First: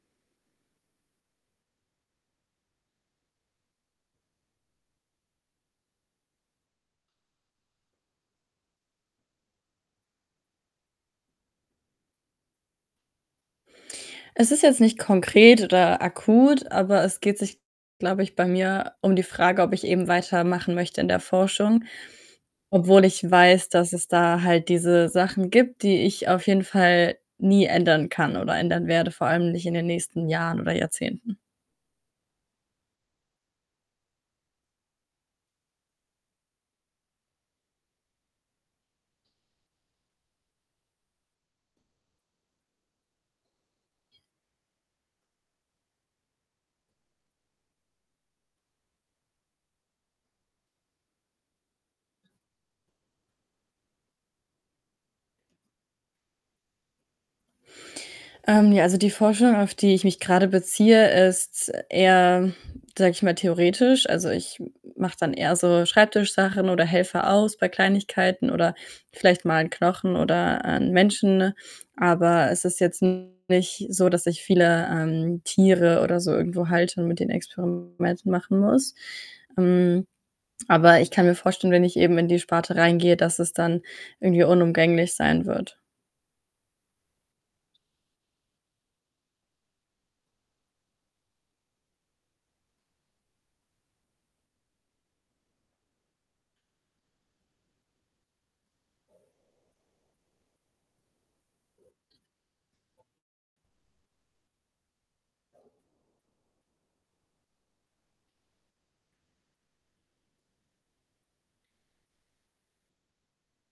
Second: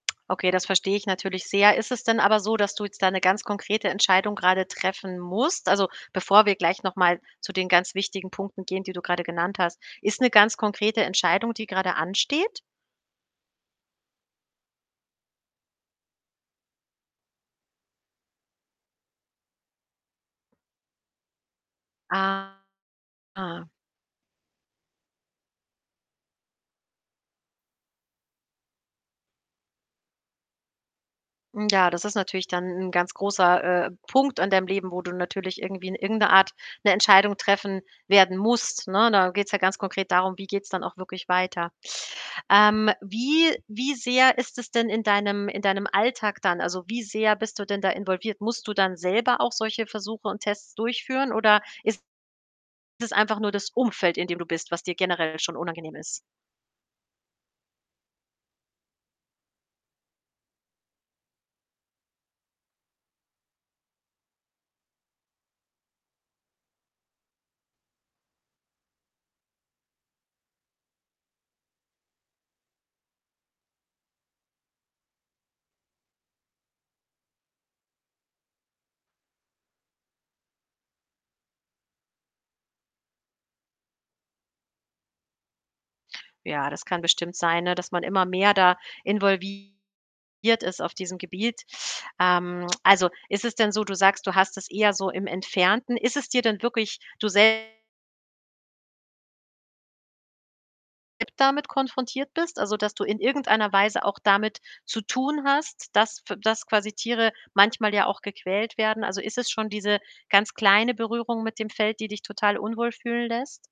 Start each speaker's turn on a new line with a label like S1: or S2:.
S1: Okay, das verstehe ich natürlich sehr. Ist es denn aber so, dass du jetzt da ‘ne ganz konkrete Entscheidung grade treffen musst? Also, bevor wir gleich noch mal zu den ganz wichtigen Punkten gehen, die du grade genannt hast, ist ‘ne ganz konkrete Entscheidung, die grade ansteht?
S2: Es ist jetzt nicht konkret oder akut, aber es geht sich, glaube ich, bei mir um die Frage, ob ich eben weitermachen möchte in der Forschung,
S1: Aha.
S2: obwohl ich weiß, dass es da halt diese Sachen gibt, die ich auf jeden Fall nie ändern kann oder ändern werde, vor allem nicht in den nächsten Jahren oder Jahrzehnten.
S1: Hm, ja, das ist natürlich dann ‘n ganz großer, äh, Punkt an deinem Leben, wo du natürlich irgendwie in irgendeiner Art ‘ne Entscheidung treffen werden musst, ne? Da geht‘s ja ganz konkret darum, wie geht‘s dann auch wirklich weiter? Ähm, wie wie sehr ist es denn in deinem in deinem Alltag dann? Also, wie sehr bist du denn da involviert? Musst du dann selber auch solche Versuche und Tests durchführen oder ist das einfach nur das Umfeld, in dem du bist, was dir generell schon unangenehm ist?
S2: Ähm, ja, also, die Forschung, auf die ich mich grade beziehe, ist eher, sage ich mal, theoretisch. Also, ich m mache dann eher so Schreibtisch-Sachen oder helfe aus bei Kleinigkeiten oder vielleicht mal ‘n Knochen oder ‘n Menschen, ne, aber es ist jetzt nicht so, dass ich viele, ähm, Tiere oder so irgendwo halte und mit denen Experimente machen muss. Hm, aber ich kann mir vorstellen, wenn ich eben in die Sparte reingehe, dass es dann irgendwie unumgänglich sein wird.
S1: Ja, das kann bestimmt sein, ne, dass man immer mehr da involviert ist auf diesem Gebiet. Ähm, also, ist es denn so du sagst, du hast es eher so im Entfernten? Ist es dir denn wirklich, du selb [unintelligible] damit konfrontiert bist? Also, dass du in irgendeiner Weise auch damit zu tun hast, dass f dass quasi Tiere manchmal ja auch gequält werden? Also, ist es schon diese ganz kleine Berührung mit dem Feld, die dich total unwohl fühlen lässt?